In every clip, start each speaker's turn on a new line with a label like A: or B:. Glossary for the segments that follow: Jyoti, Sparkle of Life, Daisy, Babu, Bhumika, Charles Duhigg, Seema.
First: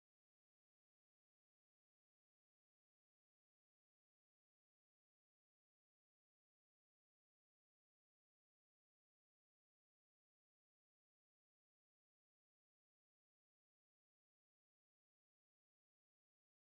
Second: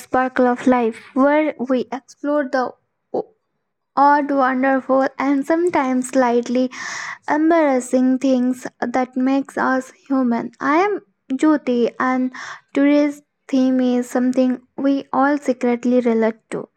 A: Sparkle of Life, where we explore the o- odd, wonderful, and sometimes slightly embarrassing things that makes us human. I am Jyoti, and today's theme is something we all secretly relate to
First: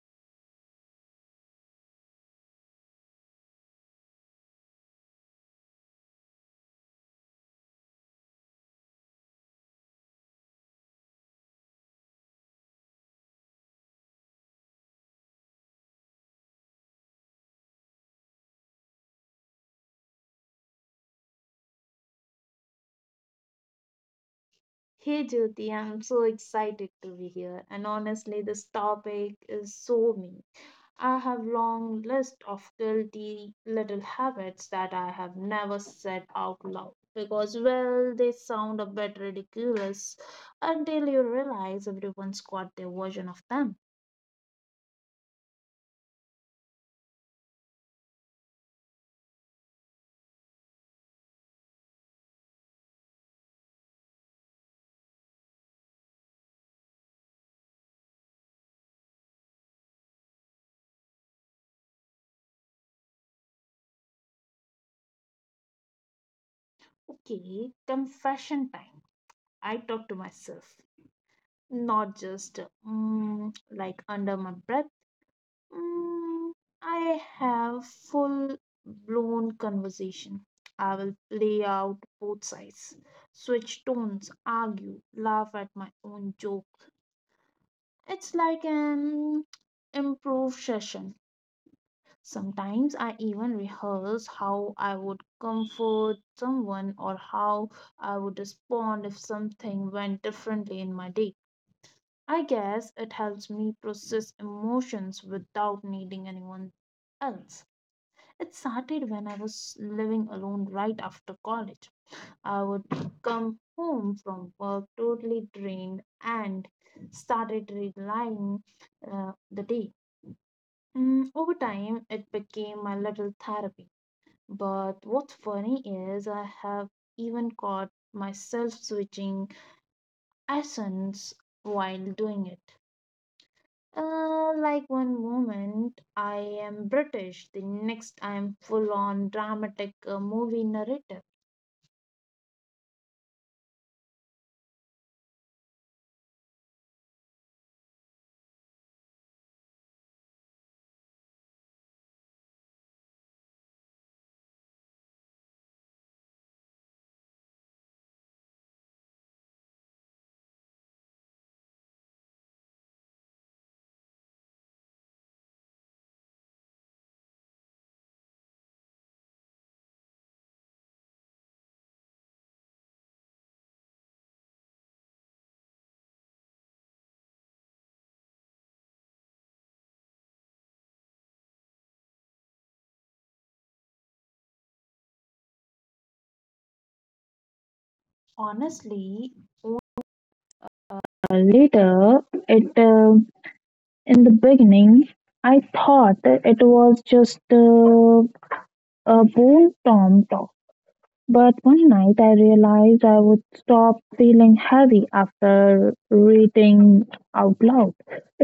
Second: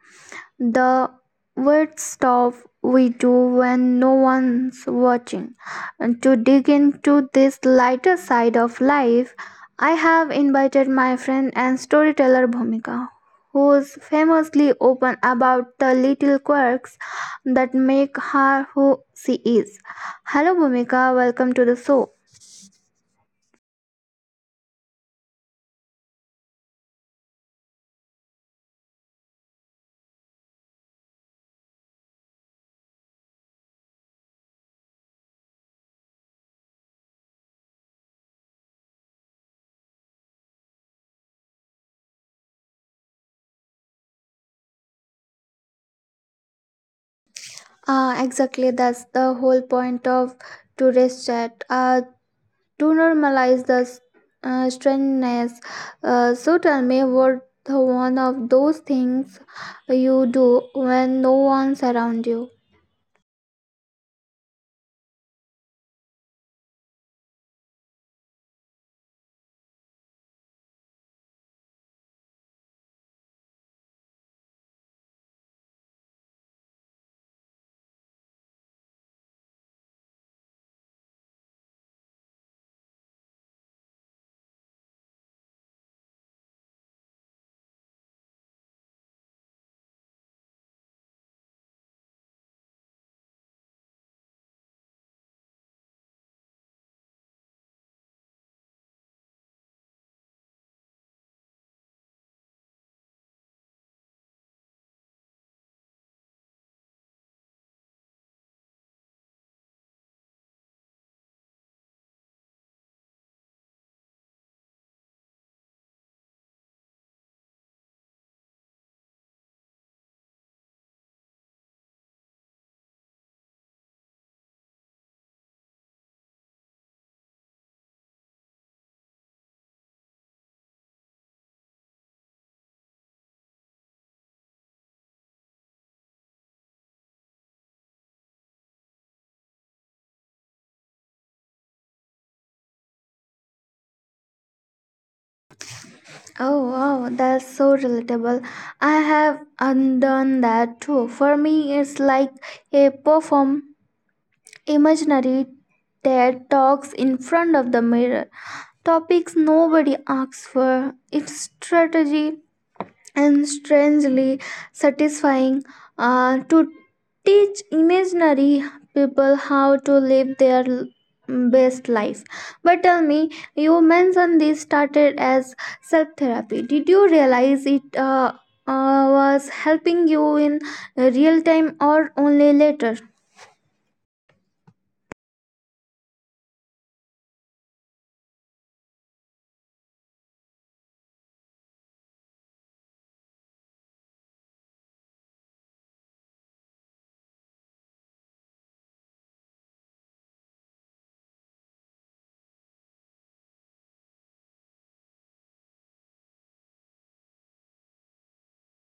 A: the weird stuff we do when no one's watching. And to dig into this lighter side of life, I have invited my friend and storyteller Bhumika, who is famously open about the little quirks that make her who she is. Hello, Bhumika, welcome to the show.
B: Hey Jyoti, I'm so excited to be here. And honestly, this topic is so me. I have long list of guilty little habits that I have never said out loud because well, they sound a bit ridiculous until you realize everyone's got their version of them.
A: Exactly, that's the whole point of today's chat. To normalize the strangeness. So tell me, what the one of those things you do when no one's around you?
B: Okay, confession time. I talk to myself, not just like under my breath Mm, I have full blown conversation. I will play out both sides, switch tones, argue, laugh at my own joke. It's like an improv session. Sometimes I even rehearse how I would comfort someone or how I would respond if something went differently in my day. I guess it helps me process emotions without needing anyone else. It started when I was living alone right after college. I would come home from work totally drained and started relying the day. Over time, it became my little therapy. But what's funny is I have even caught myself switching accents while doing it. Like one moment I am British, the next I am full on dramatic movie narrator.
A: Oh wow, that's so relatable. I have undone that too. For me, it's like a perform imaginary TED talks in front of the mirror. Topics nobody asks for. It's strategy and strangely satisfying to teach imaginary people how to live their best life, but tell me, you mentioned this started as self therapy. Did you realize it was helping you in real time or only later?
B: Honestly, uh, later it in the beginning I thought it was just a bold tom talk. But one night I realized I would stop feeling heavy after reading out loud.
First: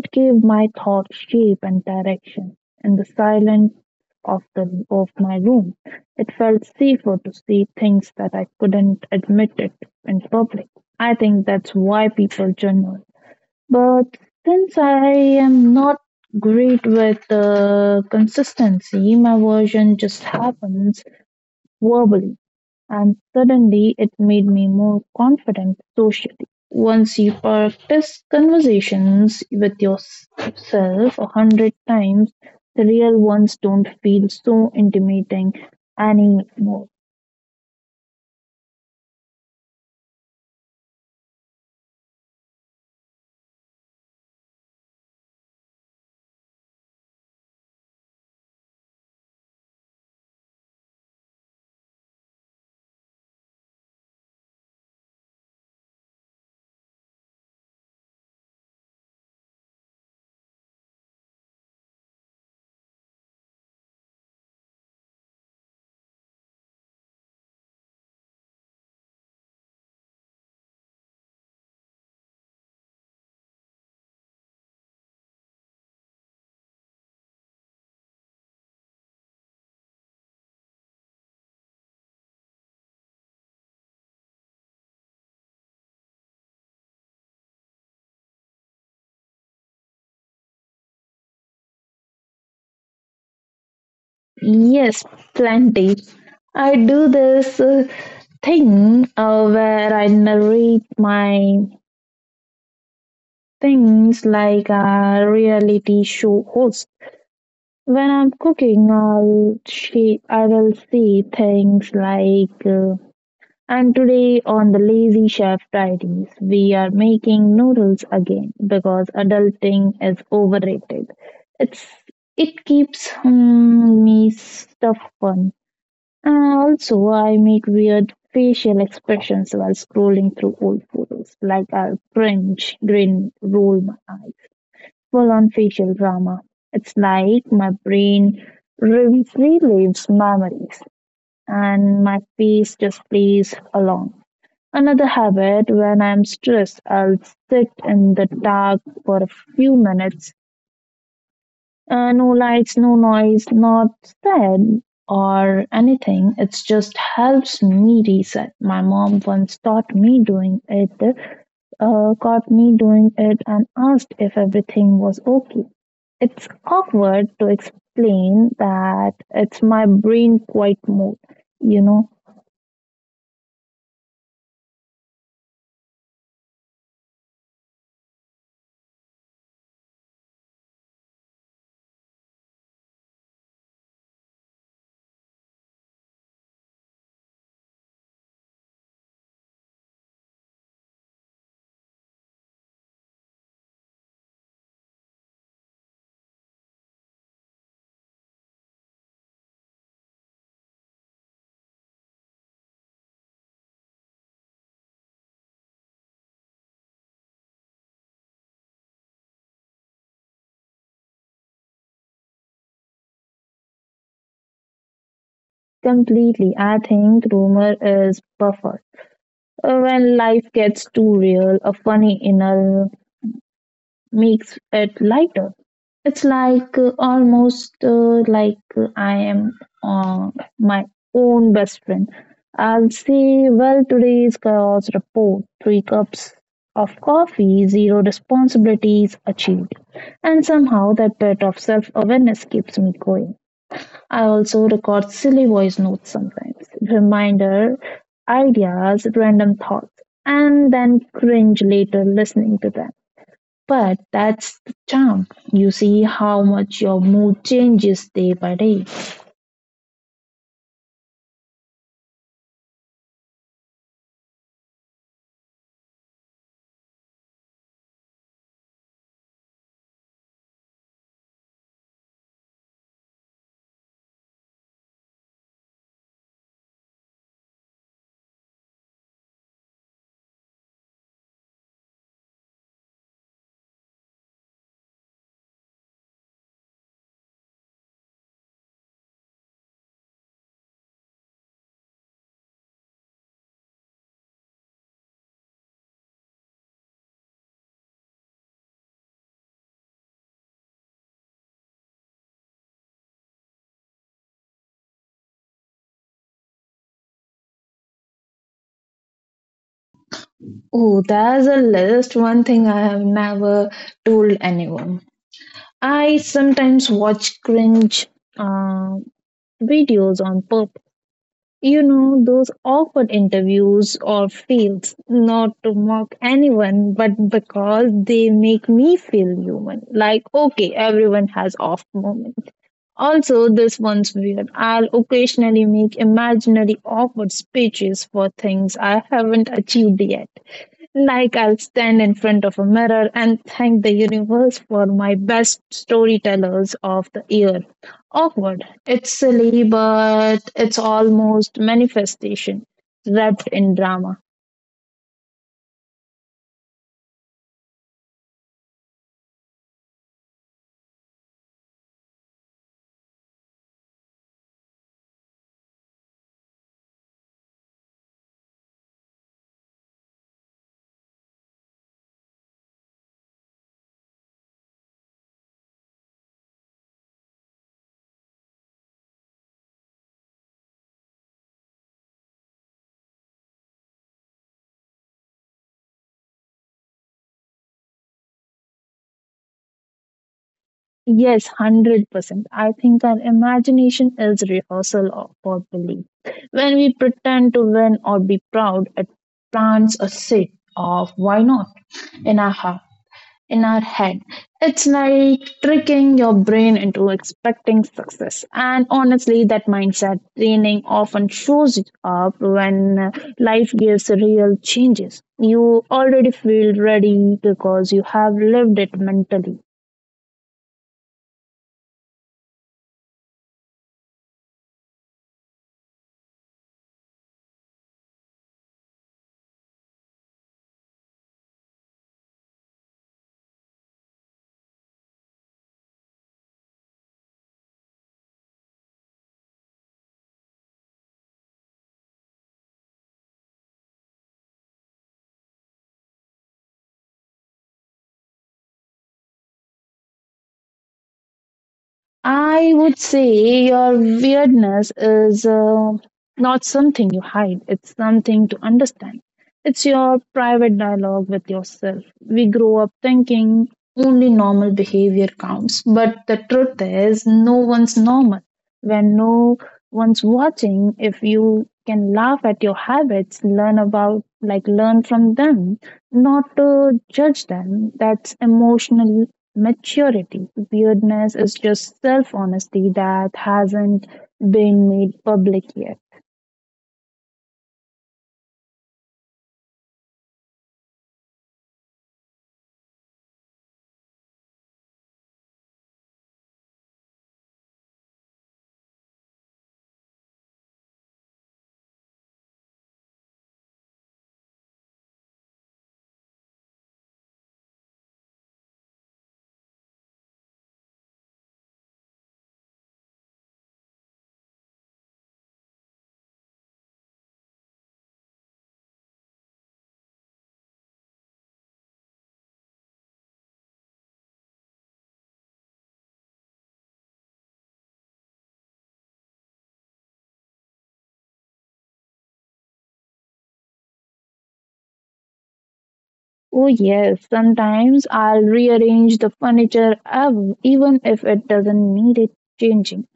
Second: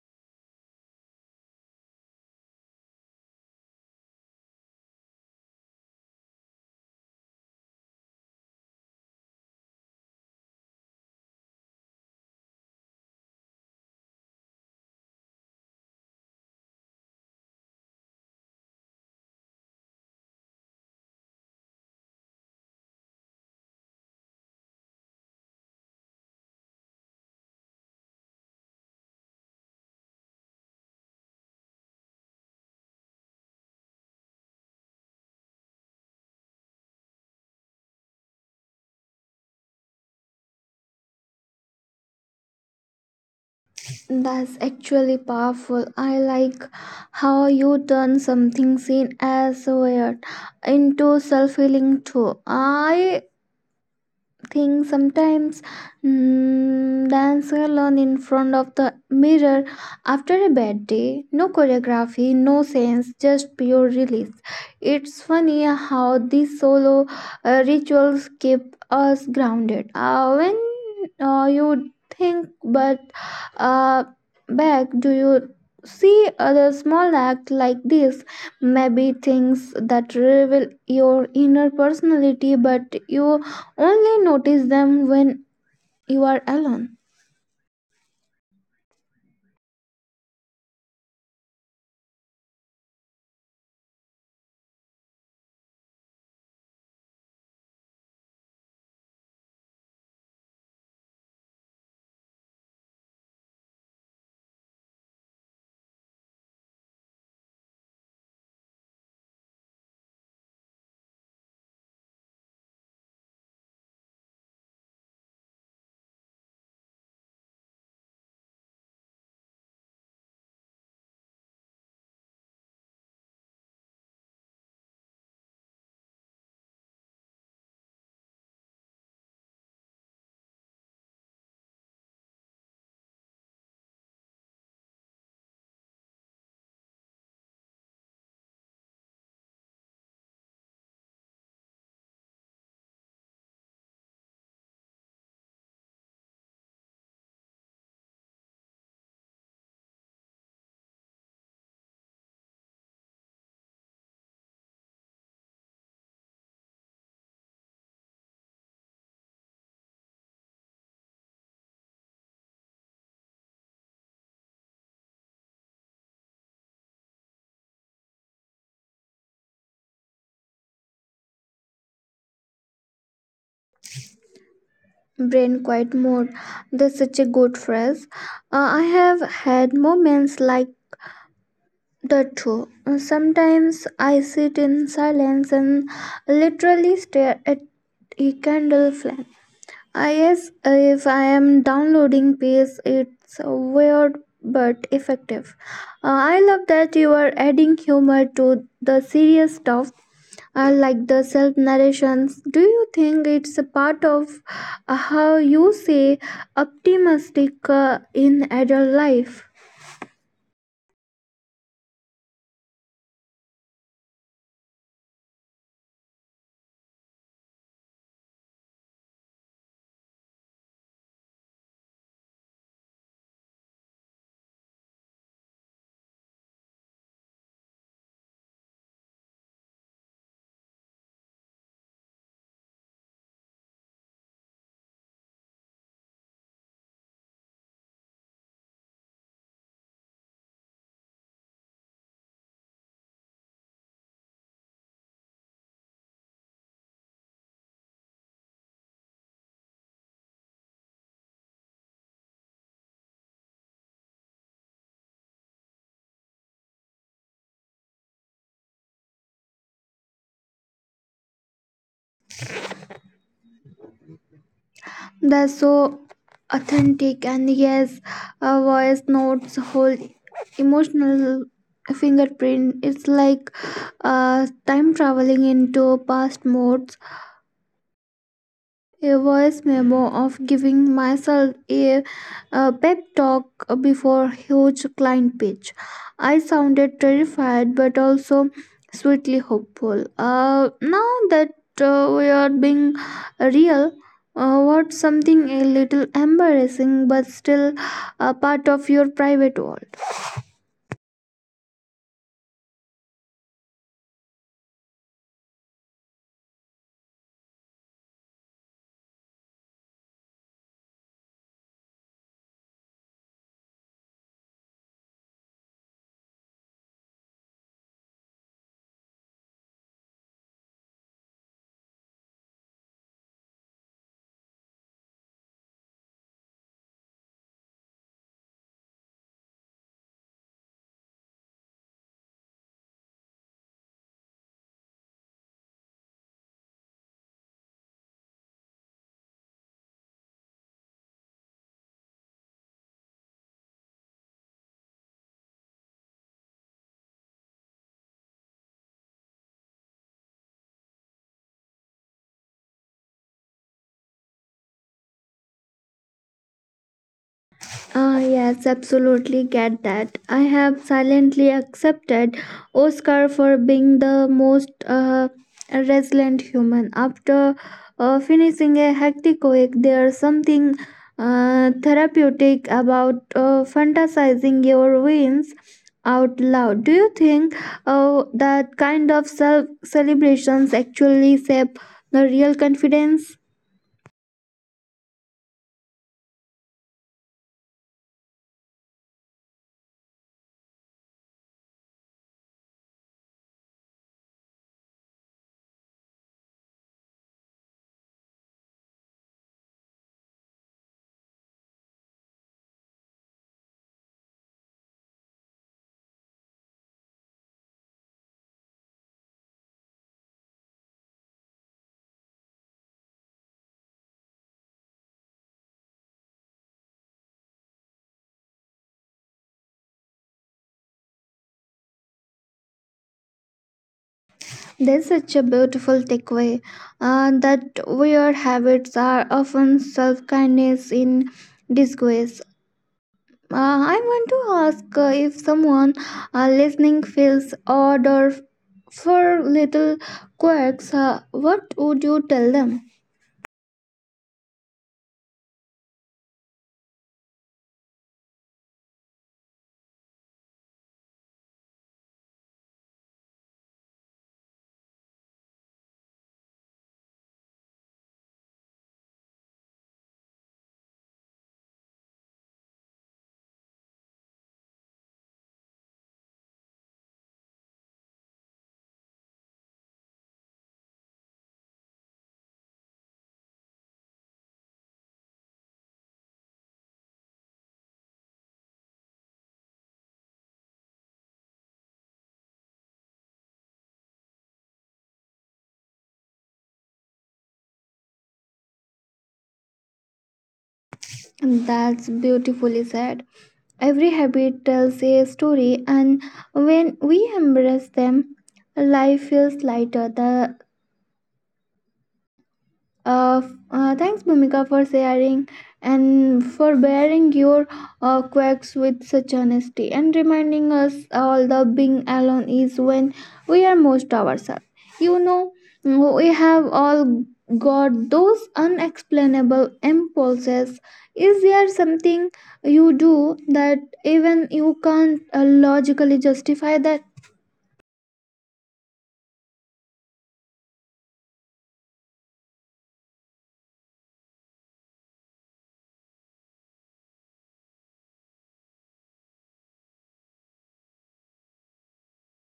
B: It gave my thoughts shape and direction. In the silence of my room, it felt safer to see things that I couldn't admit it in public. I think that's why people journal. But since I am not great with consistency, my version just happens verbally and suddenly it made me more confident socially. Once you practice conversations with yourself 100 times, the real ones don't feel so intimidating anymore.
A: That's actually powerful. I like how you turn something seen as weird into self healing too. I thing sometimes dance alone in front of the mirror after a bad day, no choreography, no sense, just pure release. It's funny how these solo rituals keep us grounded, when you think. But uh, back, do you see other small act like this, maybe things that reveal your inner personality but you only notice them when you are alone?
B: Yes, plenty. I do this thing where I narrate my things like a reality show host. When I'm cooking, I will see things like and today on the Lazy Chef Diaries, we are making noodles again because adulting is overrated. It's it keeps me stuff fun. And also, I make weird facial expressions while scrolling through old photos, like I'll cringe, grin, roll my eyes full-on facial drama. It's like my brain relives memories and my face just plays along. Another habit, when I'm stressed, I'll sit in the dark for a few minutes. No lights, no noise, not sad or anything. It just helps me reset. My mom once taught me doing it, caught me doing it, and asked if everything was okay. It's awkward to explain that it's my brain quiet mode, you know,
A: Brain quiet mode. That's such a good phrase. I have had moments like that too. Sometimes I sit in silence and literally stare at a candle flame. I guess if I am downloading pace, it's weird but effective. I love that you are adding humor to the serious stuff, like the self narrations. Do you think it's a part of how you say optimistic in adult life?
B: completely. I think rumor is buffer. When life gets too real, a funny inner makes it lighter. It's like almost like I am uh, my own best friend. I'll say, well, today's chaos report three cups of coffee, zero responsibilities achieved. And somehow that bit of self awareness keeps me going. I also record silly voice notes sometimes, reminder, ideas, random thoughts, and then cringe later listening to them. But that's the charm. You see how much your mood changes day by day.
A: That's so authentic. And yes, voice notes, whole emotional fingerprint. It's like time traveling into past modes, a voice memo of giving myself a, pep talk before huge client pitch. I sounded terrified but also sweetly hopeful. Now that we are being real, what's something a little embarrassing but still a part of your private world?
B: Oh, there's a list. One thing I have never told anyone. I sometimes watch cringe uh, videos on purpose. You know, those awkward interviews or fails, not to mock anyone, but because they make me feel human. Like, okay, everyone has off moments. Also, this one's weird. I'll occasionally make imaginary awkward speeches for things I haven't achieved yet. Like, I'll stand in front of a mirror and thank the universe for my best storytellers of the year. Awkward. It's silly, but it's almost manifestation wrapped in drama.
A: Ah, yes, absolutely get that. I have silently accepted Oscar for being the most resilient human. After finishing a hectic week, there's something therapeutic about fantasizing your wins out loud. Do you think that kind of self celebrations actually shape the real confidence?
B: Yes, 100%. I think our imagination is rehearsal of our belief. When we pretend to win or be proud, it plants a seed of why not in our heart, in our head. It's like tricking your brain into expecting success. And honestly, that mindset training often shows up when life gives real changes. You already feel ready because you have lived it mentally.
A: That's such a beautiful takeaway, that weird habits are often self kindness in disguise. I want to ask, if someone listening feels odd or for little quirks, what would you tell them?
B: I would say your weirdness is not something you hide, it's something to understand. It's your private dialogue with yourself. We grow up thinking only normal behavior counts, but the truth is, no one's normal. When no one's watching, if you can laugh at your habits, learn about, like, learn from them, not to judge them, that's emotional maturity. Weirdness is just self honesty that hasn't been made public yet.
A: That's beautifully said. Every habit tells a story, and when we embrace them, life feels lighter. The Uh, thanks, Bhumika, for sharing and for bearing your quirks with such honesty and reminding us all that being alone is when we are most ourselves. You know, we have all got those unexplainable impulses. Is there something you do that even you can't logically justify that?
B: Oh, yes, sometimes I'll rearrange the furniture even if it doesn't need it changing.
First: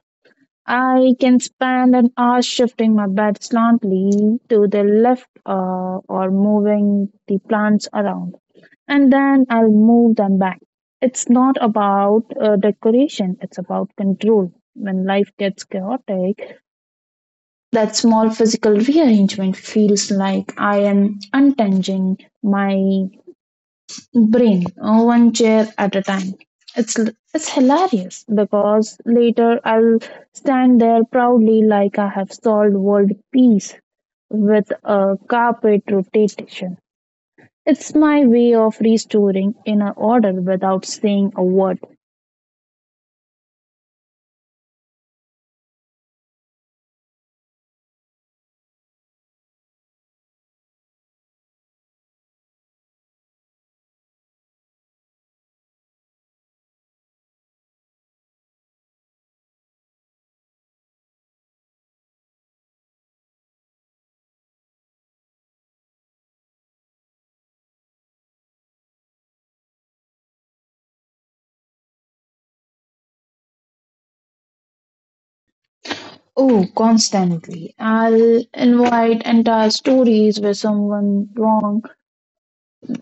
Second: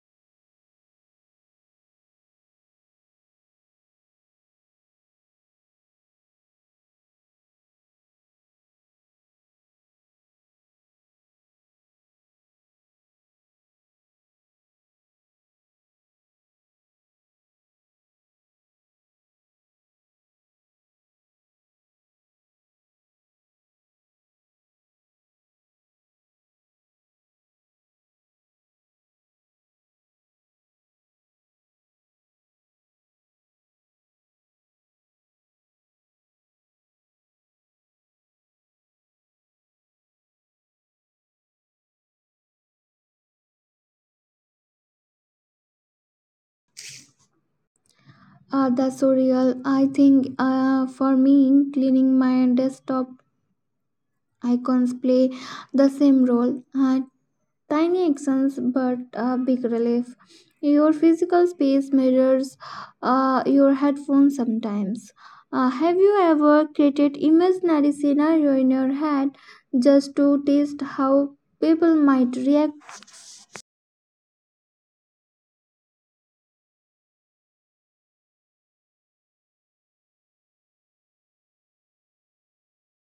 B: I can spend an hour shifting my bed slowly to the left or moving the plants around, and then I'll move them back. It's not about decoration, it's about control. When life gets chaotic, that small physical rearrangement feels like I am untangling my brain one chair at a time. It's it's hilarious because later I'll stand there proudly like I have solved world peace with a carpet rotation. It's my way of restoring inner order without saying a word.
A: That's so real. I think, for me, cleaning my desktop icons play the same role, tiny actions but a big relief. Your physical space measures your headphones sometimes. Have you ever created imaginary scenario in your head just to test how people might react?
B: Oh, constantly. I'll invite entire stories where someone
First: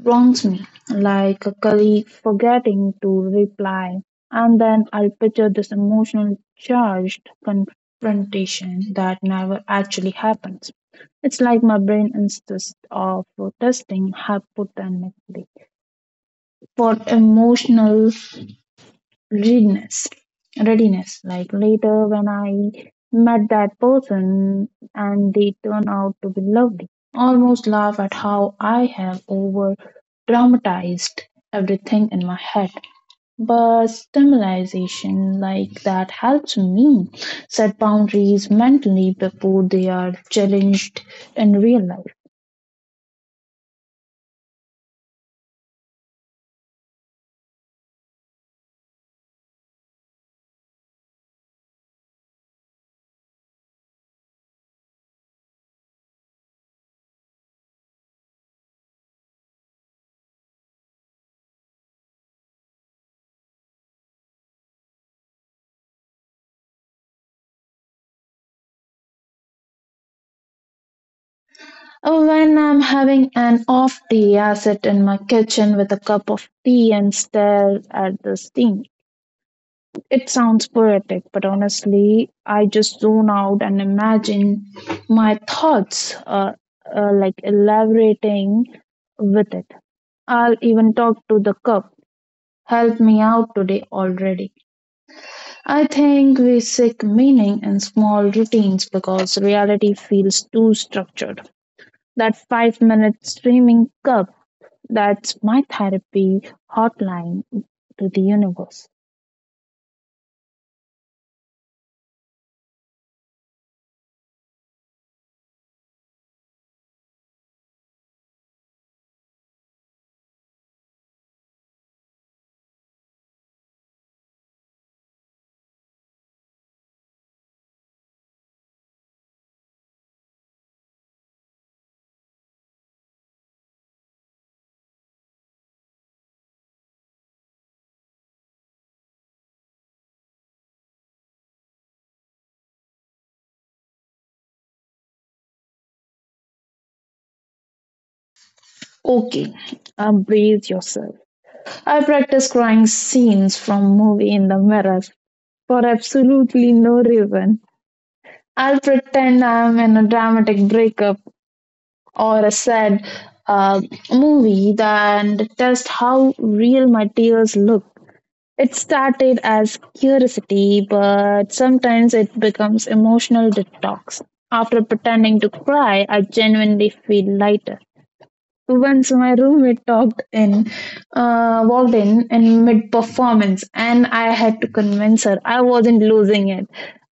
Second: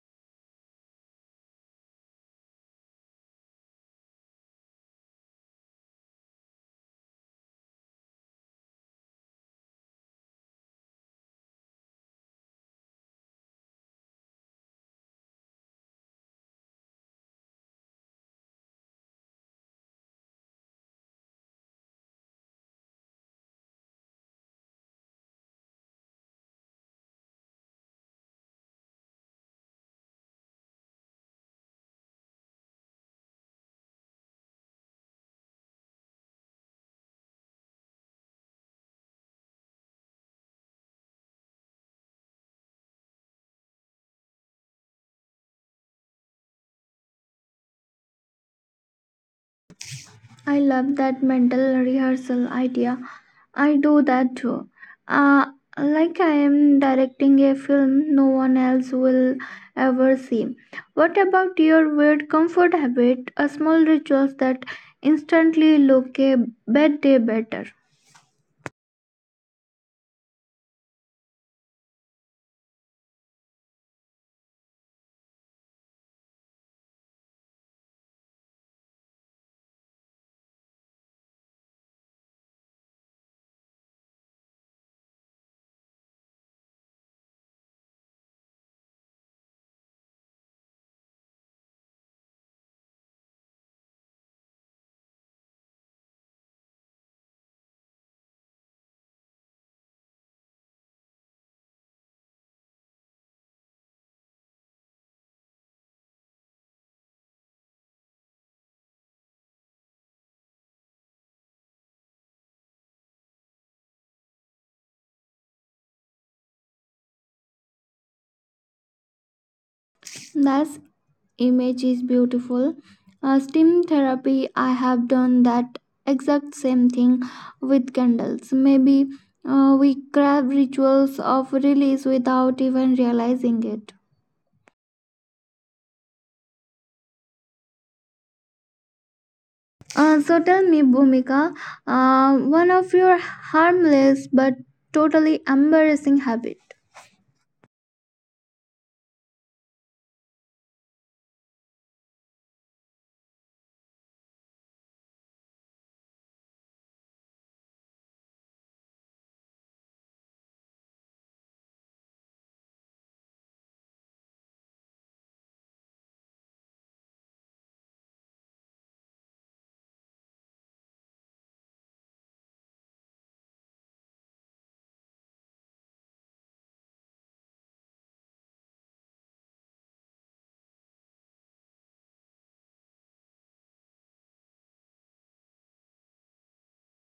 B: wrongs me, like a colleague forgetting to reply, and then I'll picture this emotional charged confrontation that never actually happens. It's like my brain insists of testing hypothetically for emotional readiness readiness, like later when I met that person and they turn out to be lovely, almost laugh at how I have over dramatized everything in my head. But stimulation like that helps me set boundaries mentally before they are challenged in real life.
A: I love that mental rehearsal idea. I do that too. Uh, like I am directing a film no one else will ever see. What about your weird comfort habit? A small rituals that instantly look a bad day better.
B: When I'm having an off day, I sit in my kitchen with a cup of tea and stare at the sink. It sounds poetic, but honestly, I just zone out and imagine my thoughts like elaborating with it. I'll even talk to the cup. Help me out today already. I think we seek meaning in small routines because reality feels too structured. That 5 minute streaming cup, that's my therapy hotline to the universe.
A: That's image is beautiful. Steam therapy, I have done that exact same thing with candles. Maybe we crave rituals of release without even realizing it. So tell me, Bhumika, one of your harmless but totally embarrassing habit.
B: Okay, breathe yourself. I practice crying scenes from movie in the mirror for absolutely no reason. I'll pretend I'm in a dramatic breakup or a sad uh, movie and test how real my tears look. It started as curiosity, but sometimes it becomes emotional detox. After pretending to cry, I genuinely feel lighter. Once my roommate walked in mid performance, and I had to convince her I wasn't losing it.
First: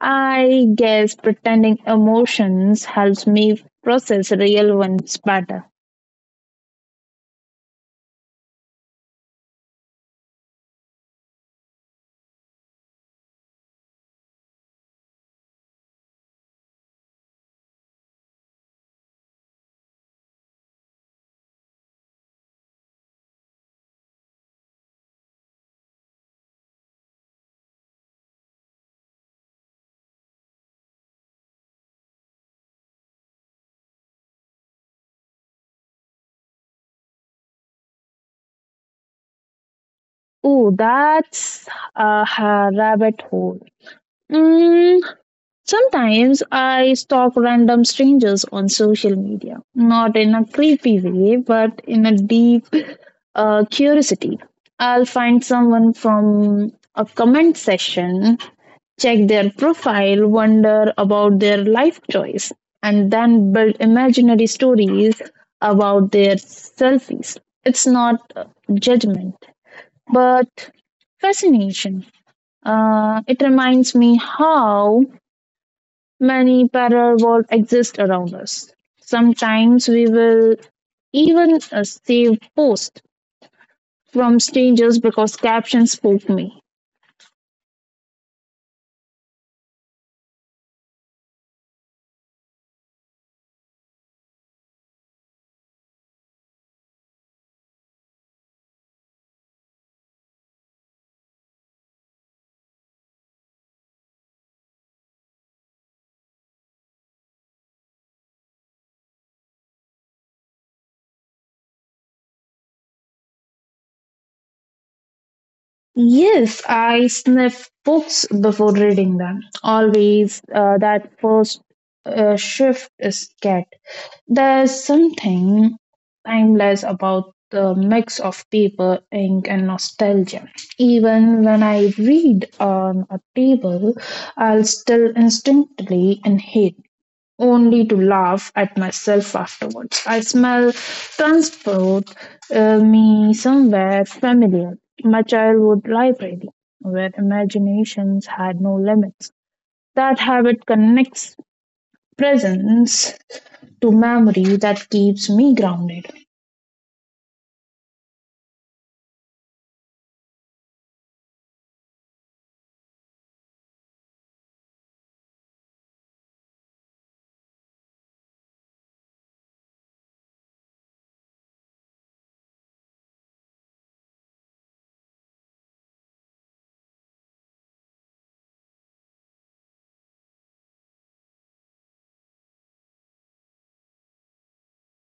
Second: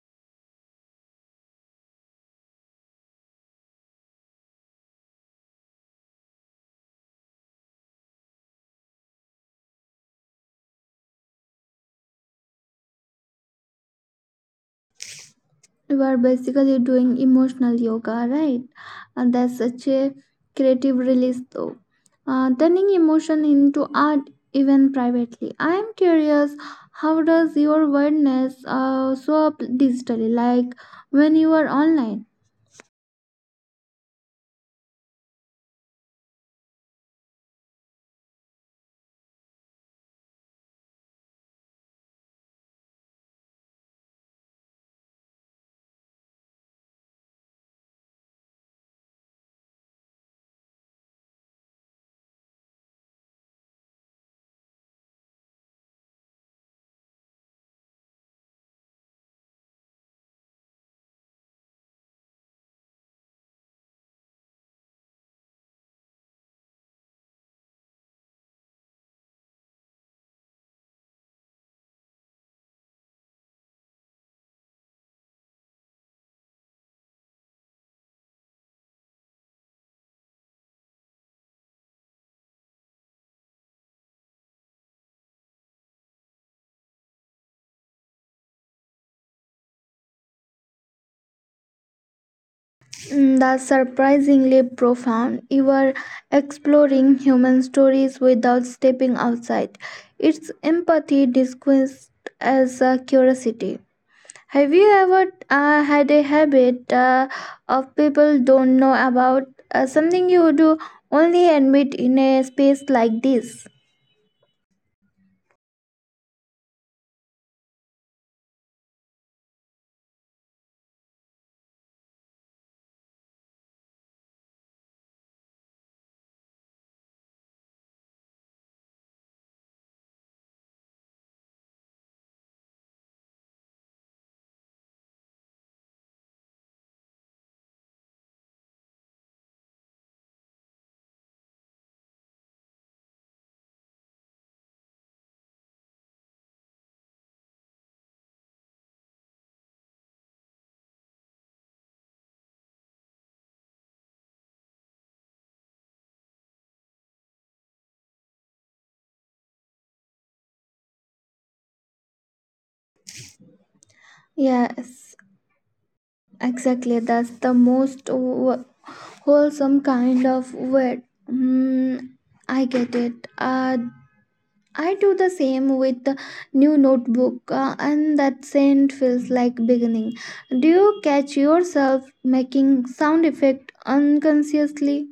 B: I guess pretending emotions helps me process real ones better.
A: You are basically doing emotional yoga, right? And that's such a creative release, though. Turning emotion into art, even privately. I am curious, how does your wordness show up digitally, like when you are online?
B: Oh, that's a rabbit hole. Mm, Sometimes I stalk random strangers on social media, not in a creepy way, but in a deep curiosity. I'll find someone from a comment section, check their profile, wonder about their life choice, and then build imaginary stories about their selfies. It's not judgment, but fascination. It reminds me how many parallel worlds exist around us. Sometimes we will even save posts from strangers because captions spoke me.
A: Mm, that's surprisingly profound. You are exploring human stories without stepping outside. It's empathy disguised as curiosity. Have you ever had a habit of people don't know about, something you do only admit in a space like this?
B: Yes, I sniff books before reading them. Always, that first shift is scared. There's something timeless about the mix of paper, ink, and nostalgia. Even when I read on a table, I'll still instinctively inhale, only to laugh at myself afterwards. I smell transport me somewhere familiar, my childhood library, where imaginations had no limits. That habit connects presence to memory that keeps me grounded.
A: Yes, exactly. That's the most wholesome kind of word. Mm, I get it. I do the same with the new notebook, and that scent feels like beginning. Do you catch yourself making sound effect unconsciously?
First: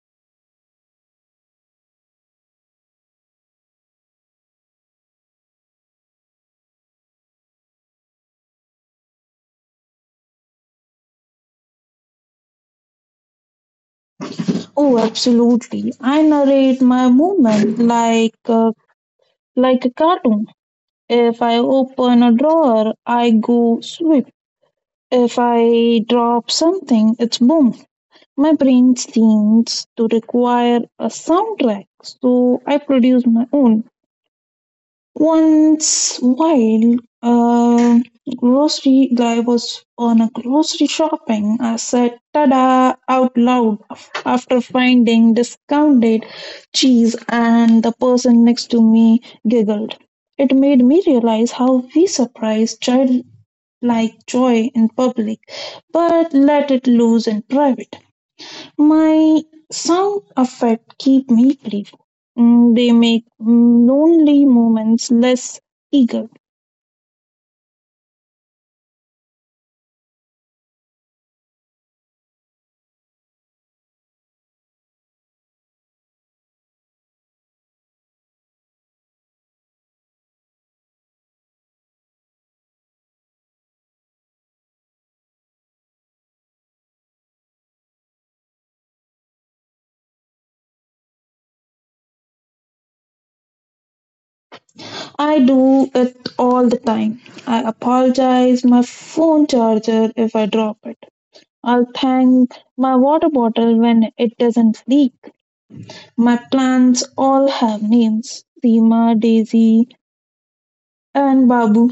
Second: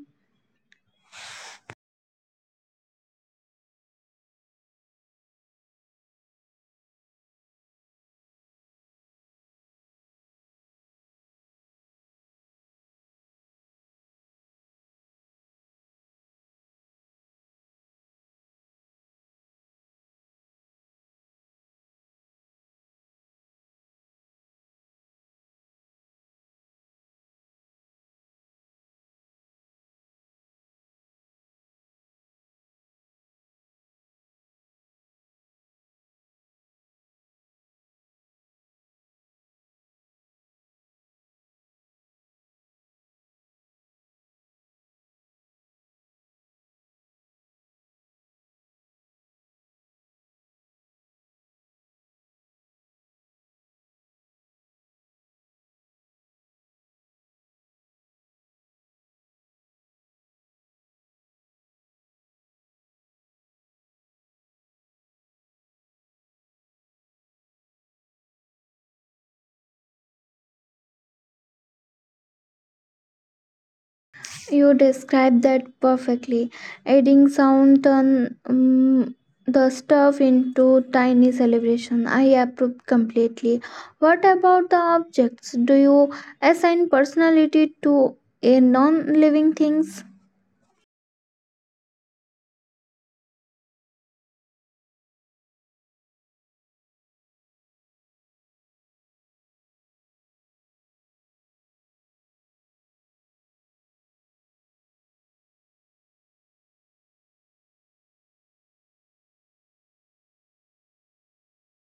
B: Oh, absolutely. I narrate my movement like like a cartoon. If I open a drawer, I go sweep. If I drop something, it's boom. My brain seems to require a soundtrack, so I produce my own. Once, while uh, grocery guy was on a grocery shopping, I said "tada" out loud after finding discounted cheese, and the person next to me giggled. It made me realize how we surprise childlike joy in public, but let it loose in private. My sound effect keep me playful. They make lonely moments less eager.
A: You described that perfectly. Adding sound turn the stuff into tiny celebration. I approve completely. What about the objects? Do you assign personality to a non-living things?
B: I do it all the time. I apologize my phone charger if I drop it. I'll thank my water bottle when it doesn't leak. My plants all have names Seema, Daisy, and Babu.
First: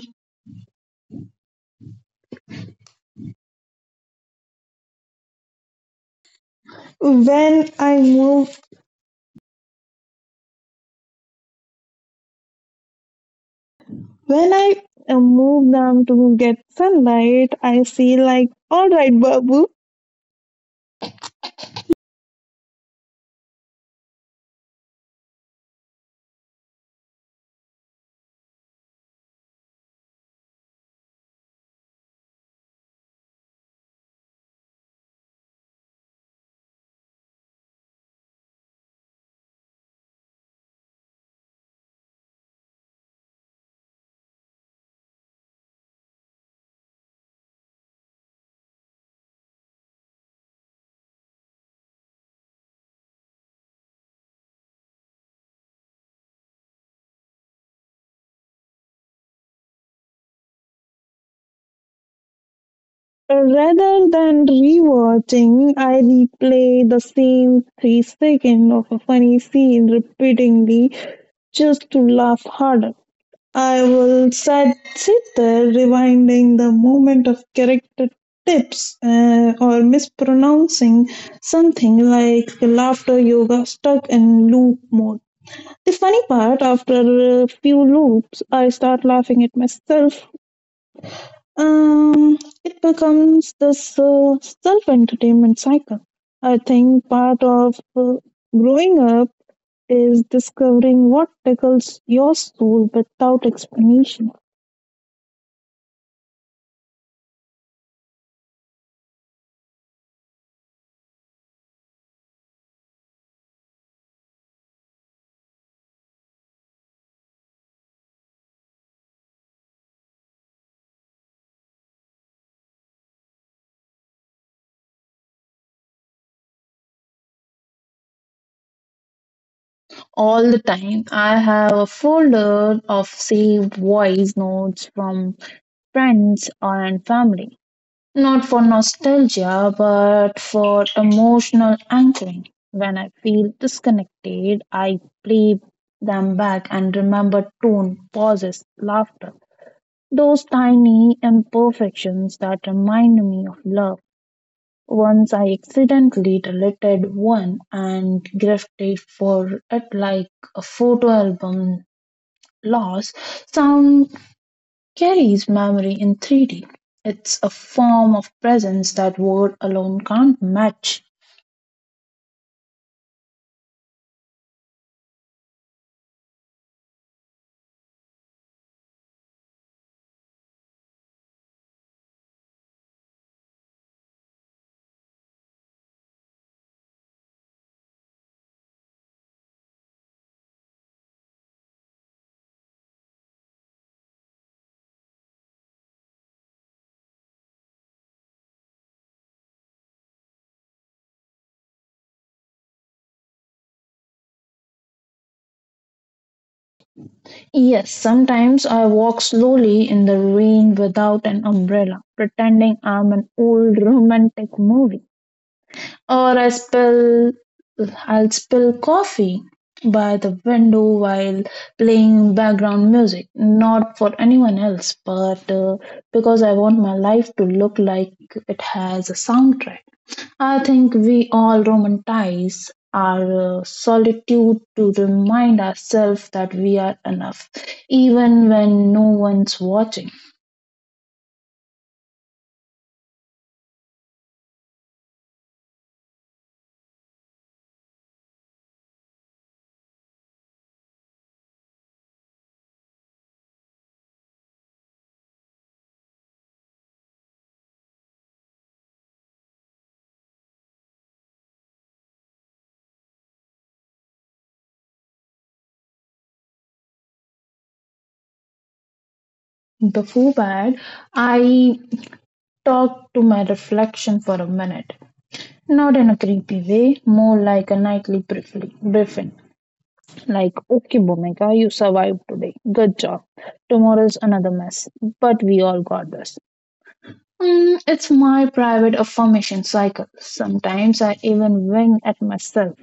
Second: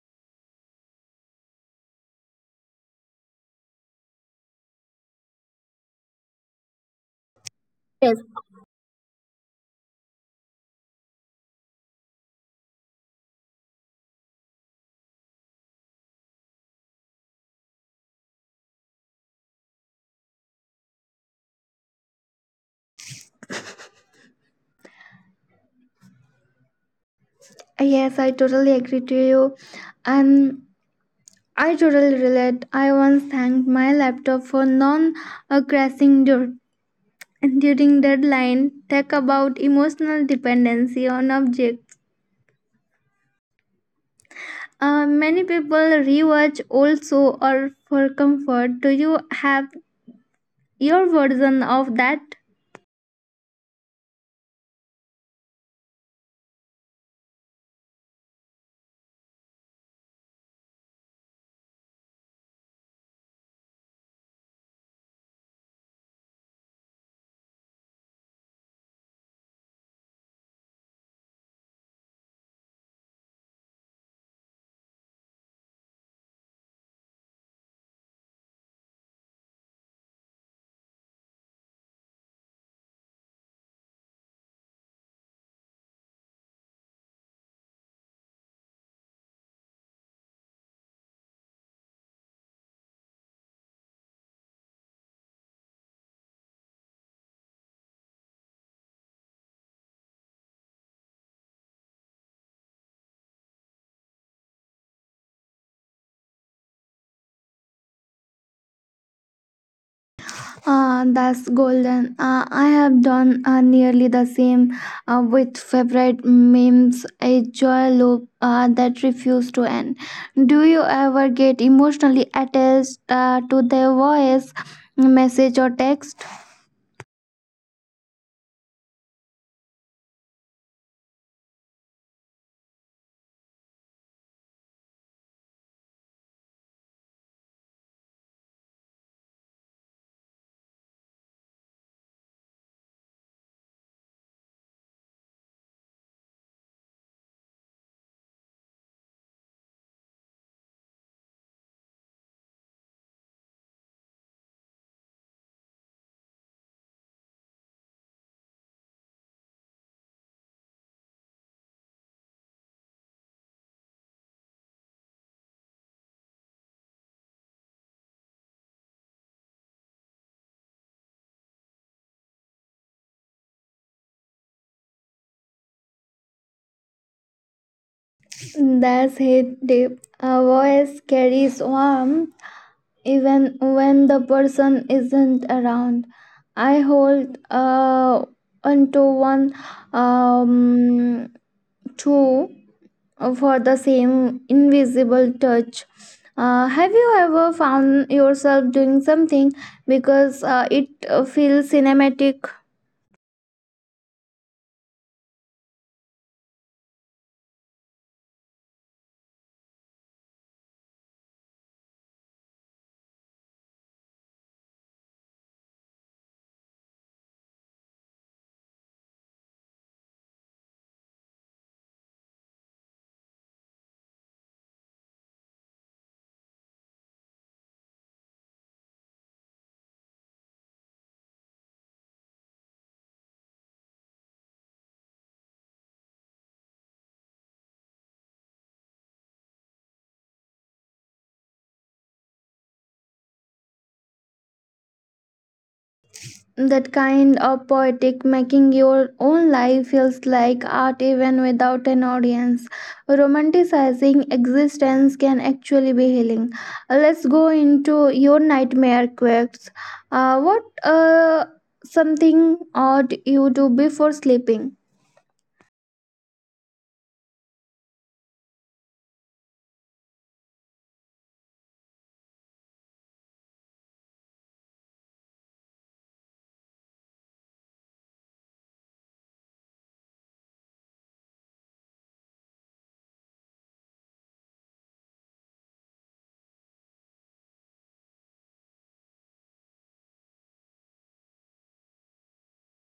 B: When I move When I move them to get sunlight, I see like, all right, Babu.
A: Yes, I totally agree to you. And I totally relate. I once thanked my laptop for non-crashing during deadline. Talk about emotional dependency on object. Many people rewatch also or for comfort. Do you have your version of that?
B: Rather than rewatching, I replay the same 3 seconds of a funny scene repeatedly just to laugh harder. I will sit there rewinding the moment of character tips or mispronouncing something, like laughter yoga stuck in loop mode. The funny part, after a few loops, I start laughing at myself. It becomes this self entertainment cycle. I think part of growing up is discovering what tickles your soul without explanation.
A: Ah, that's golden. I have done nearly the same with favorite memes, a joy loop that refuse to end. Do you ever get emotionally attached to their voice, message, or text?
B: All the time. I have a folder of saved voice notes from friends and family. Not for nostalgia, but for emotional anchoring. When I feel disconnected, I play them back and remember tone, pauses, laughter, those tiny imperfections that remind me of love. Once I accidentally deleted one and grifted for it like a photo album loss. Sound carries memory in 3D. It's a form of presence that word alone can't match.
A: That's it, deep. A voice carries warmth even when the person isn't around. I hold onto one um, two for the same invisible touch. Have you ever found yourself doing something because it feels cinematic?
B: Yes, sometimes I walk slowly in the rain without an umbrella, pretending I'm an old romantic movie. Or I spill I'll spill coffee by the window while playing background music, not for anyone else, but because I want my life to look like it has a soundtrack. I think we all romanticize our solitude to remind ourselves that we are enough, even when no one's watching.
A: That kind of poetic making your own life feels like art even without an audience. Romanticizing existence can actually be healing. Let's go into your nightmare quirks. What something odd you do before sleeping?
B: Before bed, I talk to my reflection for a minute. Not in a creepy way, more like a nightly briefing. Like, okay, Bhumika, you survived today. Good job. Tomorrow's another mess. But we all got this. It's my private affirmation cycle. Sometimes I even wink at myself,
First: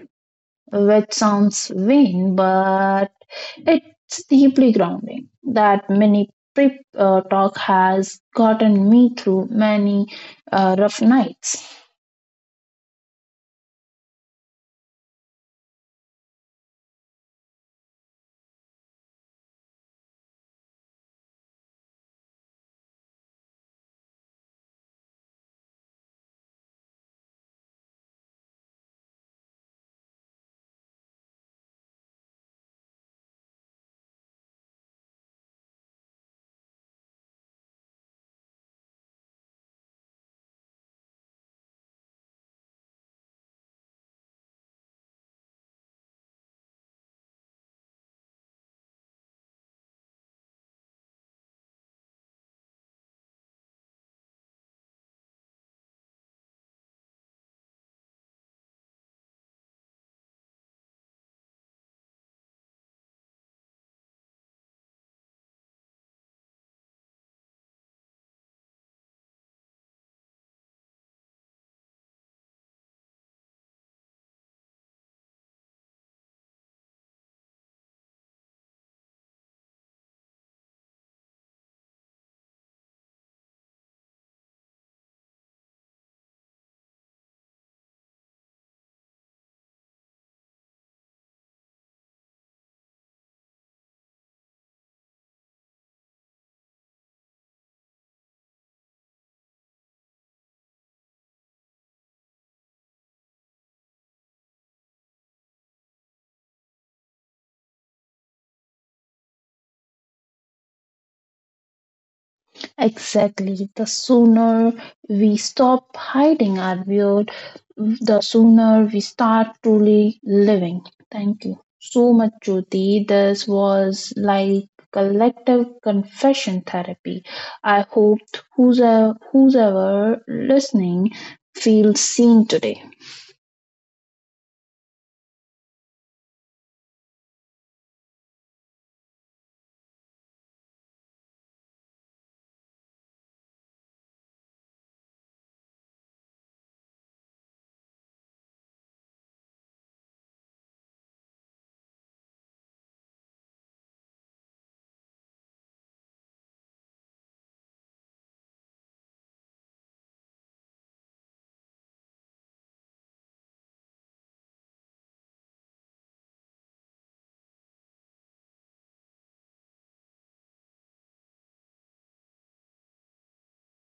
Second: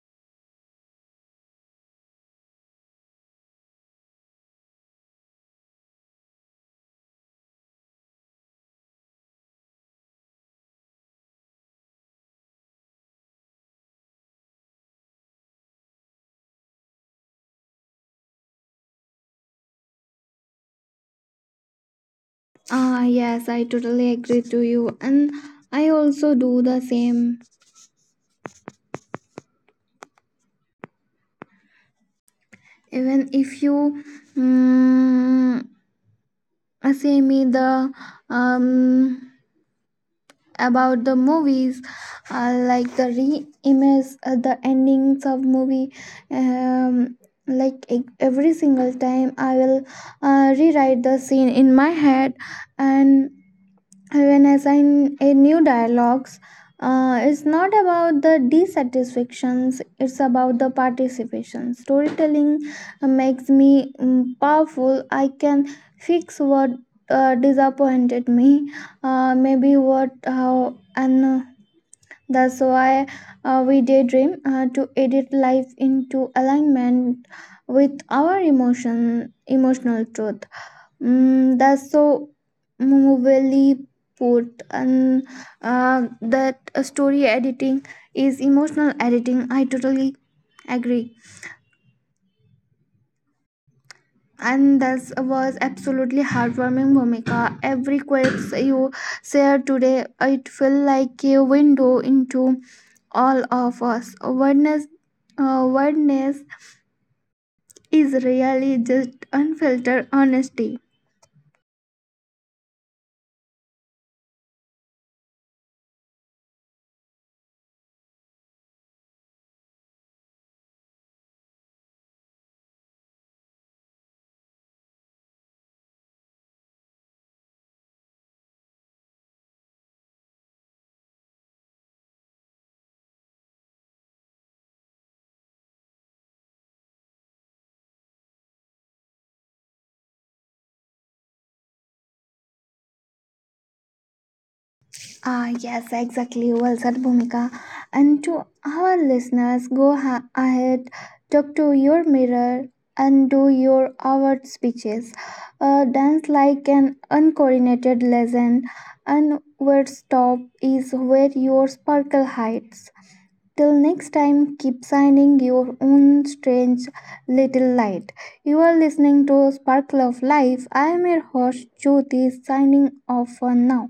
B: which sounds vain, but it's deeply grounding. That mini prep talk has gotten me through many rough nights.
A: Ah, yes, I totally agree to you, and I also do the same. Even if you mm, say me the um about the movies, like the re-image the endings of movie, um, like every single time I will rewrite the scene in my head and when assign a new dialogues. It's not about the dissatisfactions, it's about the participation storytelling. Makes me powerful. I can fix what disappointed me, maybe what how and that's why we daydream to edit life into alignment with our emotional truth. Mm, that's so movingly put, and that story editing is emotional editing. I totally agree. And that was absolutely heartwarming, Bhumika. Every quote you shared today, it felt like a window into all of us. Uh, awareness is really just unfiltered honesty.
B: Exactly. The sooner we stop hiding our weird, the sooner we start truly living. Thank you so much, Jyoti. This was like collective confession therapy. I hope who's listening feels seen today.
A: Ah, yes, exactly. Well said, Bhumika. And to our listeners, go ahead, talk to your mirror, and do your award speeches. Dance like an uncoordinated legend, and where stop is where your sparkle hides. Till next time, keep shining your own strange little light. You are listening to Sparkle of Life. I am your host, Jyoti, signing off for now.